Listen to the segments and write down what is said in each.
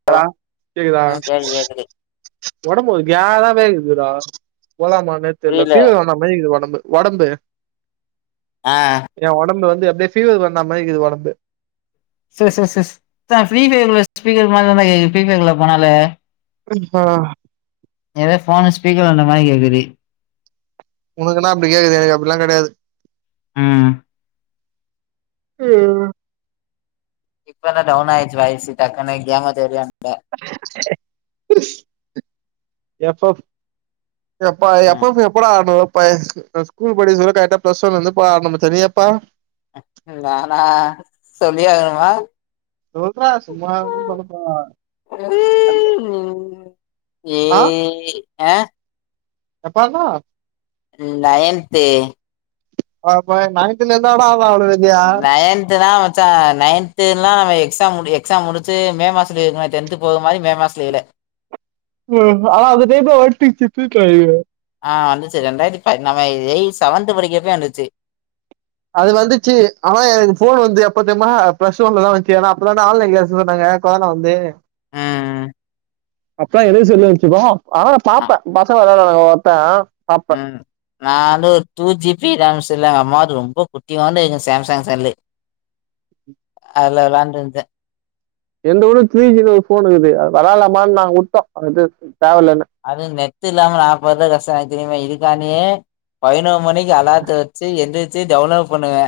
[inaudible] Hello கேக்குதா ம் கேக்குது கேக்குது ஒடம்பு ஒரு கேரவே கீதுடா போலமானே தெர்ல புரியல ஃபீவர் வந்தா மேரிகிது ஒடம்பு ஒடம்பு ஆ எ ஒடம்பு வந்து அப்டியே ஃபீவர் வந்த மாரிகீது ஒடம்பு ச ச ச த்தா ஃபிரீ ஃபைர்ல ஸ்பீக்கர் மாரி தா டா கேக்குது ஃபிரீ ஃபைர் குள்ள போனால [unintelligible] ஏதோ போனு ஸ்பீகர்ல விழுந்த மாரி கேக்குது உனக்குனா அப்டி கேக்குது எனக்கு அப்டிலா கெடையாது ம் ம் டக்குனு டவுனா ஆச்சி வாய்சு டக்குனு கேங்க தெரிய எப்போ எப்பா ம் எப்போப்ப எப்பட ஆனோ பா ஸ்கூல் படிக்க சொல்ல கரெக்டா பிளஸ் ஒன்னு இருந்து பா நம்ம தெரியாப்பா நானா சொல்லியே அகணுமா சொல்றா சும்மாதான பண்ணபோறன் அந்த ஆ [unintelligible] ஆஹ எப்பாக்லா ம் நயன்த்து அபாய் நயன்த்துல இருந்தாடா அவ அவள வச் நயன்த்து நா ச்சா நைன்துலா நம்ம எக்ஸாம் மு எக்ஸாம் முடிச்சு மே மாச லீவுல டென்து போக மாரி மேமாச லீவுல ம் அவ அந்த டைப்பில [unintelligible] ஆ வந்துச்சு ரெண்டாயிரத்தி பதினாலே எய் செவன்த்து படிக்கிறப்பே வந்துச்சு அது வந்துச்சு ஆனா எனக்கு ஃபோன் வந்து எப்பா தெரிமா பிளஸ்ஒன்லதா வந்துச்சு ஏனா அப்பதான ஆன்லைன் கிளாஸ் சொன்னாங்க இப்ப தான வந்தே ம். அப்புலா எது சொல்லச்சுப்பா ஆனா நா அ பாப்ப பசங்க விளாரான ஒருத்த பாப்ப ந வந்து ஒரு டூ ஜிபி ரேம்ஸ் இல்ல எங்க அம்மாவுது ரொம்ப குட்டி ஓன்டு சாம்சங் செல்லு அதுல விளான்ருந்த எந்த ஊரும் த்ரீ ஜி ஒரு ஃபோன் இருக்குது அது வெளாலமானு நாங்க விட்டோ அது தேவலனு அது நெட்டு இல்லாம நாபட்ற கஷ்ட எனக்கு தெரியுமே இதுக்கானே பதினோரு மணிக் அலாத்த வச்சு எந்திரிச்சி டவுன்லோட் பண்ணுவே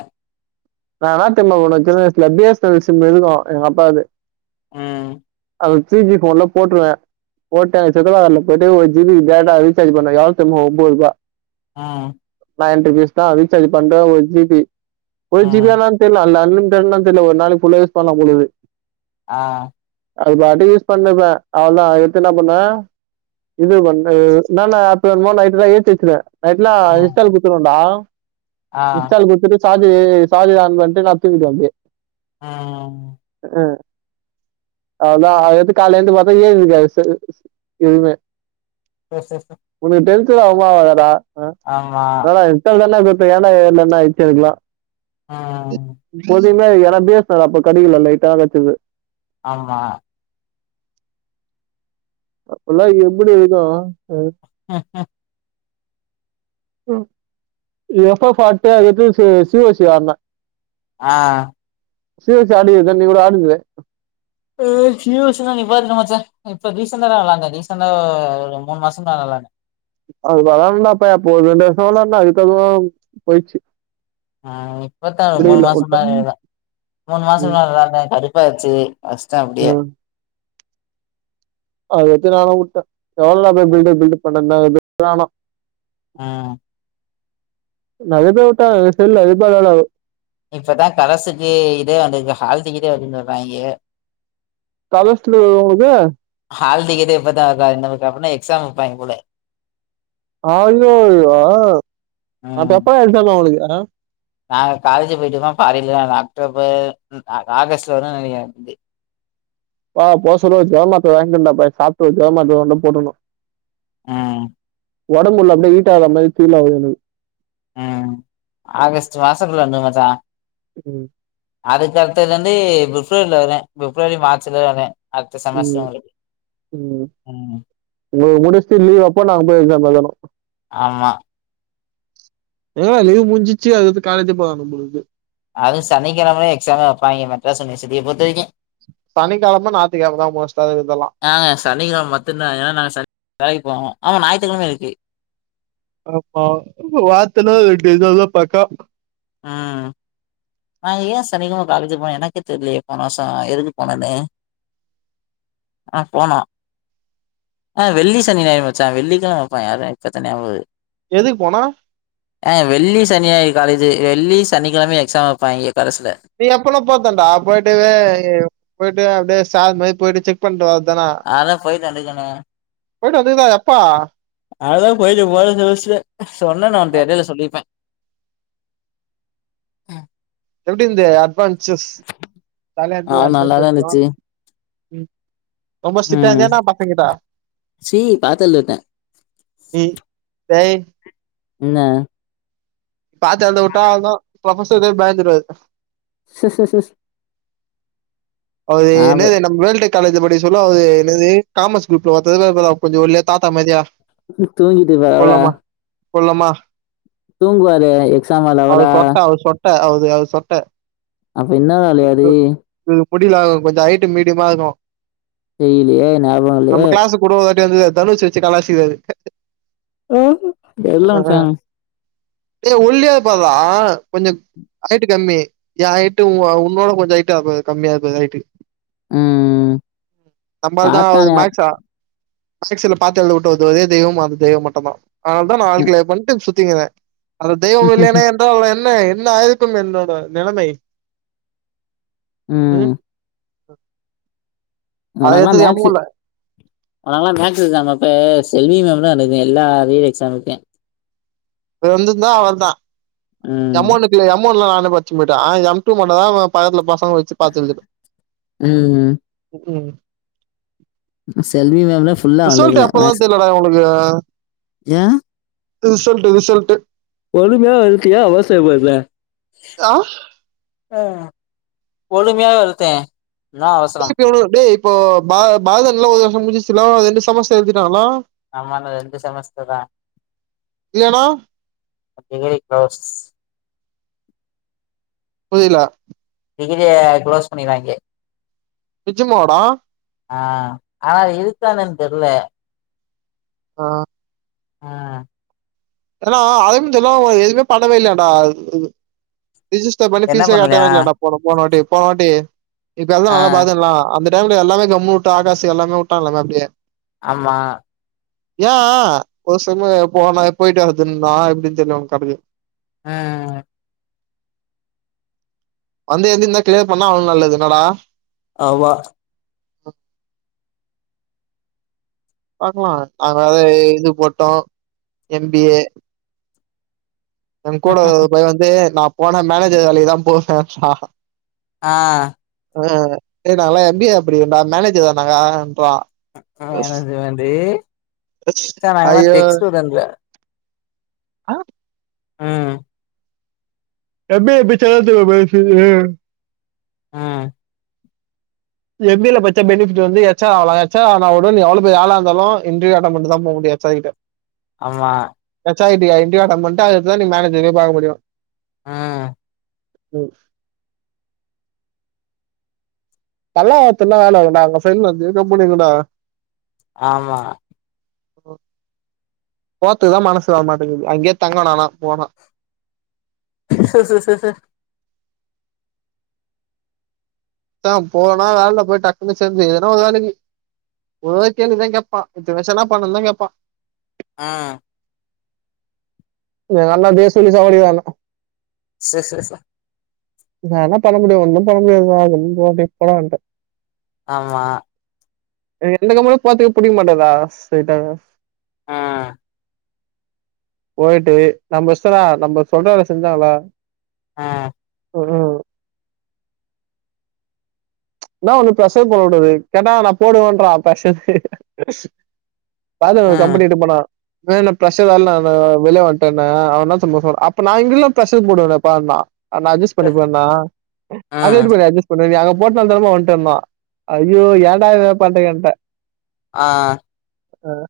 நானாத்தமா பண்ணுவே சின்ன வயசுல பிஸ்னல் சிம் இருக்கு எங்க அப்பாது ம் அது த்ரீ ஜி போன்ல போட்ருவ போட்ட எங்க சித்தப்பா கடைல போய்ட்டு ஒரு ஜிபி டேட்டா ரீசார்ஜ் பண்ணய எவ்ளவு தெரிமா ஒம்பது ரூபா ம் நயன் ருபீஸ் தா ரீச்சார்ஜ் பண்ற ஒரு ஜிபி ஒரு ம். ஜிபியானானு தெரியல அன்லிமிட் த தெரியல ஒரு நாளைக்கு ஃபுல்லா யூஸ் பண்ணல பொழுது ஆ அது பாட்டுக்கு யூஸ் பண்ணிருப்பே அவளதா அதுக்கு அடுத்து என்ன பண்னுவ இது ப என்னனா பேர்லா நைட்லாம் ஏத்தி வச்சிடுவ நைட்லா ம். இன்ஸ்டால் குடுத்துடுவன்டா ஆ. இன்ஷ்டால் குடுத்துட்டு சார்ஜ் சார்ஜ் ஆன் பன்டு நா துங்கிடுவ அப்டியே ம் அ அதா அது கால்ல எழுந்து பாத்த இதுமே ச ச ச உனக்கு டென்சன் ஆகுமா ஆகாதா டா ஆமா ஆனா இத்தன நாளா கெத்து ஏனா என்ன ஆயிச்சு இருக்கலா ஆ பொதுவா ஏனா பேசினாரு அப்ப கடில லைட்டா கடச்சயது ஆமா அப்பலா எப்டி இருக்கு ம் ம் ம் எப்போ பாத்தா எது சி ஓ சி ஏர்னா ஆ சி ஓ சி ஆடினது தா நீ கூட ஆடிது அ சி ஓ சி னா நிப்பாட்டிரு மச்சா இப்போ ரீசண்டா தா நல்லா இருந்தே ரீசண்டா ஒரு மூணு மாசம் தா நல்லா இருந்த அதுலா இல்ல அப்ப இப்போ ரெண்டு வருசம்ல்லா இதுக்கு அதுவு போயிச்சு ஆ இப்பத்தா மூணு முடியல வுட்டே மாசமா இருக்குற மூணு மாச ம் வேல தான கருப்பாயிச்சு வச்டே ஆ அப்டியே அது எத்த நானு வுட்டே எவ்ளோ போய் பில்டு பில்டு பண்ணந்த ஆனு ஆ நறைய பேர் உட்டா செல் ரிப்போரா தா ஆகூ இப்பதா கரஸ்சுக்கு இதே வந்துருக்கு ஹால் டிக்கெட்டே வருதூன்னு சொல்றாங்கே கரஸ்சுலா இருக்கிறவங்களுக்கு ஹால்டிக்கெட்டே இப்பதா வர்த்தா ‌இன் நமக்கு அப்புட்னா எக்ஸாம் வெப்பாங்க போல ஆய்யய்யோ அப்ப ம் எப்ப எக்ஸாம் அவுங்ளுக்கே நாங்க காலேஜ் போயிட்டுமா பாதில அ அக்டோபர் ம் அ ஆகஸ்ட்ல தா நெனைக்கிறே எனக்கு தெரிஞ்சு பா போசொலெ ஒரு ஜெரோ மாத்திர வாங்கிண்டா பாவி சாப்ட்டு ‌ஒரு ஜெரமாத்தர ‌ஒன்னூ போட்டுன்னோ அ ‌ஒடம்பு உள்ள அப்டியே ஹீட் ஆகுற மேரி ஃபீல் ஆகுது எனக்கு ம் ஆகஸ்ட் மாசத்துல வந்தூரு மச்சா ம் அதுக்கடுத்தது வந்து பிஃப்ரவரில வரே பிஃப்ரவரி மார்ச்ல தா வரே அடுத்த செமஸ்டர் ம் உங்களுக்கு ம் ம் இங்கோ முடிச்சுட்டு லீவ் அப்போ நாங்க போய் எக்ஸாம் எழுதணோ ஆம்மா எங்கடா லீவ் முஞ்சிச்சு அடுத்துக்கடுத்து காலேஜ் போலா நம் நம்புளுக்கு அதுவூ சனிக்கிழம எக்ஸாமே வைப்பங்க மெட்ராஸ் யூனிவர்சிட்டி பொறுத்த வரைக்கூ சனிக்கிழம ஞாயித்துக்கிழம தா மோஸ்ட்டா இதெல்லா ஏங்க சனிக்கிழமை மட்டுந் தா ஏன்னா நாங்க வேலைக் போவோ ஆனா ஞாயித்துக்கிழம இருக்கு ஆமா வார்த்தில ரெண்டு நாள் தா பக்கா ம் நா ஏ சனிக்கிழம காலேஜ்க்கு போனே எனக்கே தெரியலியே போன வருஷோ எதுக்கு போனேன்னு ஆனா போனோ ஆ வெள்ளி சனி ஞாயிறு மச்சா வெள்ளி கெழம வெப்பாங்க அது எக்ஸ்ட்ரா தனியா போதூ எதுக்கு போனோ ஆ வெள்ளி சனி ஞாயிறு காலேஜ் வெள்ளி சனிக்கிழம எக்ஸாம் வைப்பாங்கே கரஸ்சுல நீ எப்பன்னா போர்த்தன்டா போய்ட்டு போயிட்டு அப்டியே சார்மேரி போயிட்டு செக் பண்ட்டு வரத்தானே அதலா போயிட்டு வந்துகுனூ போய்ட்டு வந்துகுதா எப்ப அதாலா போயிட்டு போன செமஸ்டர்ல சொன்னே நா உண்ட யார் கிட்டயாவதூ சொல்லிரிப்பே எப்டிந்து அட்வான்ச்சர்ஸ் ஜாலியா ஆ இருந்ததா நல்லாதா அட்வென்சர்ஸ் டான் இருந்துச்சு ம் ரொம்ப ஸ்ட்ரிக்ட்டா ம் இருந்தியான்னா பசங்கிட்ட சீ பாத்துழுதுட்டே இ தை என்ன பாத்து அத உட்டா அவ்ள்தா போக சொல்வே பயந்துருவாரு சு சு சு அது ஆவு என்னது நம் வேல் டெக் காலேஜ்ல படிக்க சொல்லு அவூது என்னது காமர்ஸ் குரூப்ல ‌ஒர்த்தர் இர்ந்தார் பார்டா கொஞ்சோ ஒல்லியா தாத்த மாரியே தூங்கிட்டு இருப்பாரோ அவ்ரா குள்ளமா தூங்குவாரு எக்ஸாம் ஹால்ல அவரா அவர் சொட்ட அவர் சொட்ட அவுது அவுது சொட்ட அப்ப இன்னேர் ஆளூ யாரூ முடிலாதவுங் கொஞ்சோ ஹயிட்டு மீடியமா இருக்கோ தெர்லிலேயே ஞாபகோ வர்லியே கிளாஸு கூட ஒரு வாட்டி வந்து தனுஷ் வெச்சு கலாய்ச்சிக்ராரு வல்லவன் சாங் இல்ல ஒல்லியா இருப்பா அவ கொஞ்சோ ஹயிட்டு கம்மி எயா ஹயிட்டு உ உன்னோட கொஞ்சோ ஹட்டு கம்மியா இருப்பாரு ஹயிட்டு ம் நம்மால் தா பாத்தா அவளுக்கு ஞாப் மேக்சா மேக்ஸ் அதுல பாத் எழுவுட்ட வந்த ஒரே தெய்வம் அந்த தெய்வம் மட்டுதா அதனாலாதா நா ஆல் க்ளியர் பண்ணிட்டு சுத்தின்கிறே அந்த தெய்வோ இல்லேனா என்றால் என்ன என்ன ஆயிருக்கு என்னோட நிலைமை ம் அத உனக்குனா எடுத்தது மேக்ஸு எம்ஒன்ல உனக்குனா மேக்ஸ் எக்ஸாம் அப்ப செல்வி மேம் தா என எல்லா ரீல் எக்ஸாமுக்கே இப்ப இருந்திருந்தா வந்துதா அவர்தா ம் எம் ஒன்னுக் நீங்க எம் ஒன்லா நானே பச்சின் போய்டே ஆனா எம் டூ மட்டு தா பக்கத்துல பசங்க வெச்சி வெச்சி பாத்து எழுதுன ம் க்கும் செல்வி மேம்லா ரிசல்ட்டு எப்பதா தெர்லடா இவுங்களுக்கு ஏயா ரிசல்ட்டு ரிசல்ட்டு பொறுமையா இருக்கு எயா அவசர பட்ற ஆ பொருமையாவே வரட்டோ திலீப் எவனோ டேய் இப்போ பா பாய்தன்ல ஒரு வருஷோ முடிஞ்சில்ல இரண்டு சமஸ்டர் எழுதிட்டாங்ல ஆமா டா ரெண்டு செமஸ்ட்டர்டா இல்லையானா டிகிரி குளோஸ் புரில டிகிரிய குளோஸ் பண்ணிறாங்கே நிஜமாவா டா ஆ ஆனா இருக்கா இன்னான் தெர்ல ஆ ஆ ஏன்னா அரவிந்த் எல்லா எதுவுமே பண்ணவே இல்லையான்டா இது ரிஜிஸ்டர் பண்ணி என்ன பீஸே கட்டவே பண்ணலையா இல்லையான்டா போ போன போனவட்டி இப்ப எழுதுனவே ஆ எல்லா பாத்தோம்ல அந்த டைம்ல எல்லாமே கம்முனுவுட்டு ஆகாசு எல்லாமே உட்டாங்ளாமே அப்டியே ஆமா ஏயா ஒரு சம்மு போனா போயிட்டே எழுனுன்னா எப்டின்னு தெர்ல அவுனுக் கணக்கு ஆ வந்து எழுதிருந்தா கிளியர் பண்ணா அவுனுக்கு நல்லதுனாடா ஆமா பாக்லா அதனால இது போட்டோ எம் பி ஏ எங்கூட ஒரு பைய வந்து நா போனா மேனேஜர் வேலக்குதா போவேன்றா அ அ ஏ நாங்கல்லா எம் பி ஏ படிக்கிறோ டா மேனேஜர்டா நாங்க அப்டின்றா மேனேஜ்மென்ட்டு ச்ச நாங்க எல்லா டெக்ஸ் ஸ்டூடண்டு அ ம் எம் பி ஏ படிச்சா தான்டா அந்த மாரி சொல்லுவே அ எம் பி ஏ ல பச்சா பெனிஃபிட் வந்து எச் ஆர் ஆவலா எச் ஆர் ஆனா கூடோ நீ எவ்ளோ பெரிய ஆளா இருந்தாலு இன்டர்வியூ அட்டன் பண்ட்டு தா போமுடியு எச் ஆர் கிட்ட ஆமா எச் ஆர் கிட்டய இண்ட்ருவியூ அட்டன் பண்ட்டு அதுக்கு அடுத்துதா நீ மேனேஜரயே பாக்க முடியு அ ம் பல்லாவரத்துல வேலக்குண்ணா அங்க ஃப்ரண்ட் வந்து கம்பனிக்குணா ஆமா போறத்துக்குதா மனசு வரமாட்டங்குது அங்கே தங்கணு ஆனா போனா ம் தா போனா வேல்ல போய் டக்குனு சேந்து எதுனா ஒரு வேலக்கி ஒரே ஒரு கேள்விதா கேப்பா மித்த வெஷல்லா பணந்தா கேப்பா அ இங்க நல்லா பேச சொல்லி சாவடிக்குரண்ணுக்கோ சேர் சார் நா என்ன பண்ண முடியு ஒன்னு பண்ண முடியாது வா அப்டின் போ அப்டி இப்பதா வன்ட்ட ஆமா எனக்கு எந்த கம்பெனிக்கு போறத்துக்கு புடிக்கமாட்டதுறா ஸ்ட்ரெய்ட்டா அ போயிட்டு நம்ப இஷ்டதா நம்ப சொல்ற வேலைய செஞ்சாங்களா அ ம்ம் இன்னா ஒண்ணு ப்ரஷர் போடவுடாது கேட்டா நா போடுவோன்றா பிரஸர் பாதவு ஒரு ம் கம்பெனி இட்டுபோனா வேல ப்ரஷர் வேலண்ணனு நா வெளிய வன்ட்டண்ணன் அவ இன்னா தெரிமா சொல்றா அப்ப நா இங்கல்லா பிரெஷர் போடுவேனப்பான்னா நா அஜஸ் ம் பண்ணிக்குவண்ணா ம் அதெப்டிபா நீ அஜஸ் பண்ணுவ நீ அங்க முட்டாள்தனமா வன்ட்டன்னா ஐயோ ஏண்டா இதமாரி பண்றீங்கன்ட்ட அ வேற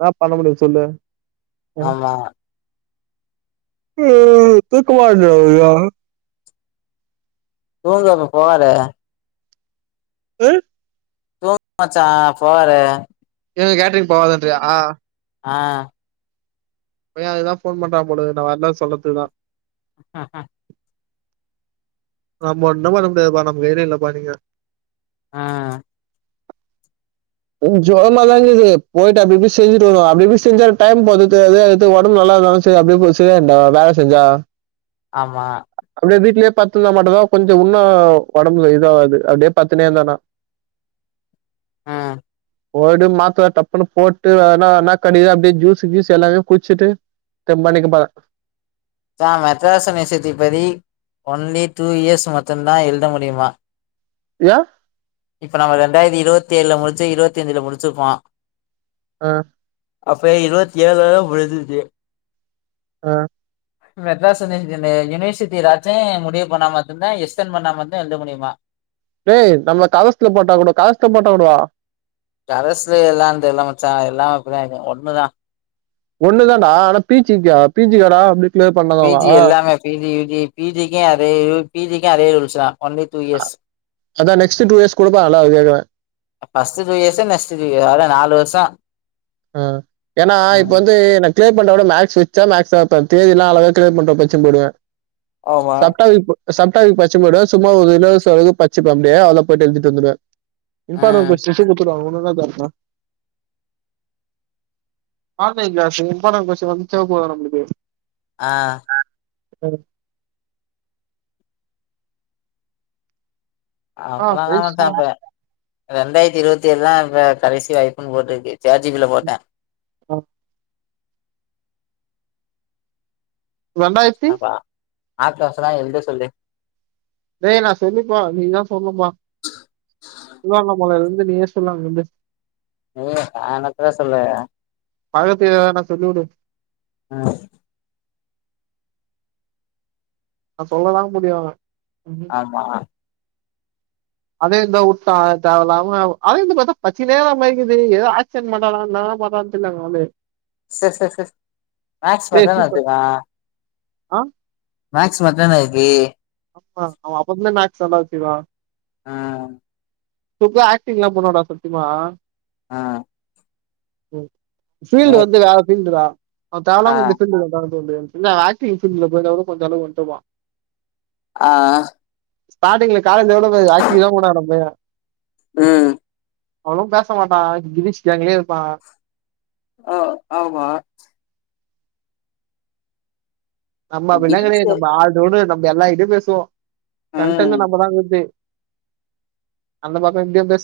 னா பண்ண முடியு சொல்லு ஆ. ஆமா கே தூக்கமா வருதுடா எனக்கு தூங்கு அப்ப போவாத ம் [unintelligible] மச்சான் போவாரு சொன்னாரு இனிமே கேட்ரிங் போவாதன்றியா அ இப்பயு அதுக்குதா ஃபோன் பண்றா போலக்குது நா வர்ல சொல்றத்துக்குதா நம்ம ஒன்னு பண்ண முடியாதுபா நம்ம ஏரியா இல்லப்பா நீங்க அ கொஞ்ச ஜொரமா தானங்குது போயிட்டு அப்டிப்டி செஞ்சுட்டு வருவோ அப்டிப்டி செஞ்சா டைம் போறது தெரியாது அத்து ஒடம்பு நல்லான்னா செரி அப்டி போ செய்யாண்டா வேல செஞ்சா ஆமா அப்டியே வீட்லே பத்துந்தா மட்டுதா கொஞ்சொ உன்னொ ஒடம்புல இதாவாது அப்டியே பத்துனேந் தானா ஆ போடு மாத்ர டப்புன்னு போட்டு என்னா அனா கடிக்தொ அப்டியே ஜூஸு கீஸு எல்லாமே குடிச்சிட்டு தெம்பானிக்கு பா தா மெட்ராஸ்சு மெசேஜ் படி ஓன்லி டூ இயர்ஸ் மட்டுந்தா எழுத முடிமா ஏ இப்ப நம்ம ரெண்டாயர்த்தி இருவத்தி ஏழுல முடிச்சு இருவத்தஞ்ல முடிச்சிருப்போ ஆ அப்ப இருவத்தி ஏழுலத முடுஞ்ச்சி ஆ மெட்ராஸ் யுனிவர்சிட்டின யுனிவர்சிட்டிராச்சுமுடிவு பண்ணா மட்டுதா எஸ்டன் பண்ணா மட்டுதா எழுத முடியுமா லே நம்ம கரஸ்த்ல போட்டா கூட கரஸ்த்துல போட்டா கூடவா கரஸ்சுல எல்லா தெர்ல மச்சா எல்லா இப்பதா ஒண்ணுதா ஒண்ணு தான்டா ஆனா பீச்சிக்கா பீச்சிக்கடா அப்டி பி ஜி எல்லாமே பி ஜி யு ஜி பிஜிக்கு அதே ரூல் பிஜிக்கு அதே ரூல்ஸ் தா ஒன்லி டூ இயர்ஸ் அதா நெக்ஸ்ட் டூ இயர்ஸ் குடுப்பாகல அது கேக்குற ஃபஸ்ட ஜூயஸு நெஸ்ட் ஜூய அதா நாலு வருஷொ அ ஏனா இப்ப வந்து எனக் கிளர் பண்றவ ஆனா மேக்ஸ் வச்சா மேக்ஸ்தா வப்பே தியரிலா அழகா கிளர் பண்றவ படிச்சினு போய்டுவே ஆமா சப்டா விப்பு சப்டாவியிப் படிச்சினு போய்டுவ சும்மா ஒரு இலஸ் ஆயி பச்சுப்ப அப்டிய அதுல போயிட்டு எழுதிட்டுவந்தருவே இம்பார்ட்டன் ம் கொஷ்டீன்ஸ் குடுத்துவாங்க ஒன்னு ஓன்னா பெரட்னா ஆன்லைன் கிளாஸு இம்பார்டண்ட் கொஸ்டீனு வந்துச்சா போது நம்மளுக்கு ஆ அ ம் ஆ அப்பலல்லா வண்ட்டா ஆ. இப்ப ரெண்டாயித்தி இருவத்தி ஏழுதா இப்ப கடைசி வாய்ப்புன்னு போட்ருக்கு சேர் ஜிபில போட்டே ம் ரெண்டாயிரத்தி அபா ஆப்சன்ஸ் லா எழுத சொல்லு டே நா சொல்லிப்ப நீ தா சொல்னுமா திருவணாமலலேந்து நீயே சொல்லு அங்கர்ந்து ஐயோ அவன பே சொல்லு பக்கத்துல நான் சொல்லிவிடு அ நா சொல்லதா முடியாதா ம் எம்மா அதே எழுதா உட்டா தேவலாம அவ அவ எழுத்த பாத்தா பச்சினே வர மாரிக்கிது எதோ ஆச் டென்சன் பன்றானா இனா பன்றானு தெர்ல அங்க வந்து செர் செர் செர் மேக்ஸ் மட்னா எடுத்கவா ஆ மேக்ஸ் மத்தென்ன இருக்கி ஆ அவ அப்பமே மேக்ஸ்தாண்டா வச்சிர்க்கா ம் பெரிய ஆக்டிங்லா பண்வான்டா சத்திமா அ ம் மே ஃபீல்டு வந்து வேற ஃபீல்டு டா அவ ஆ தேவலாம இந்த ஃபீல்டுல இருக்கானு தோனுது இல்ல அவ ஆக்டிங் ஃபீல்டுல போயிர்ந்தா கூட கொஞ்ச அளவுக்கு வன்ட்டுர்ப்பா ஆ ஆ ஸ்டி்ல காலே [unintelligible] [unintelligible] எ்ளோ ஆகி் தான் போட நம்பே [unintelligible] ம் அவ்ளோ பேச மாட்டா கிரிஷ் கேங்ளே இருப்பா அ ஆமா நம்ம அப்டிலாகெடது கிரீஸு நம்ப ஆள்ரோண்டு நம்ம எல்லார் கிட்டயொ பேசுவோ ஆ. கண்டன் நம்மதா விது அந்த பாத்தம் [unintelligible]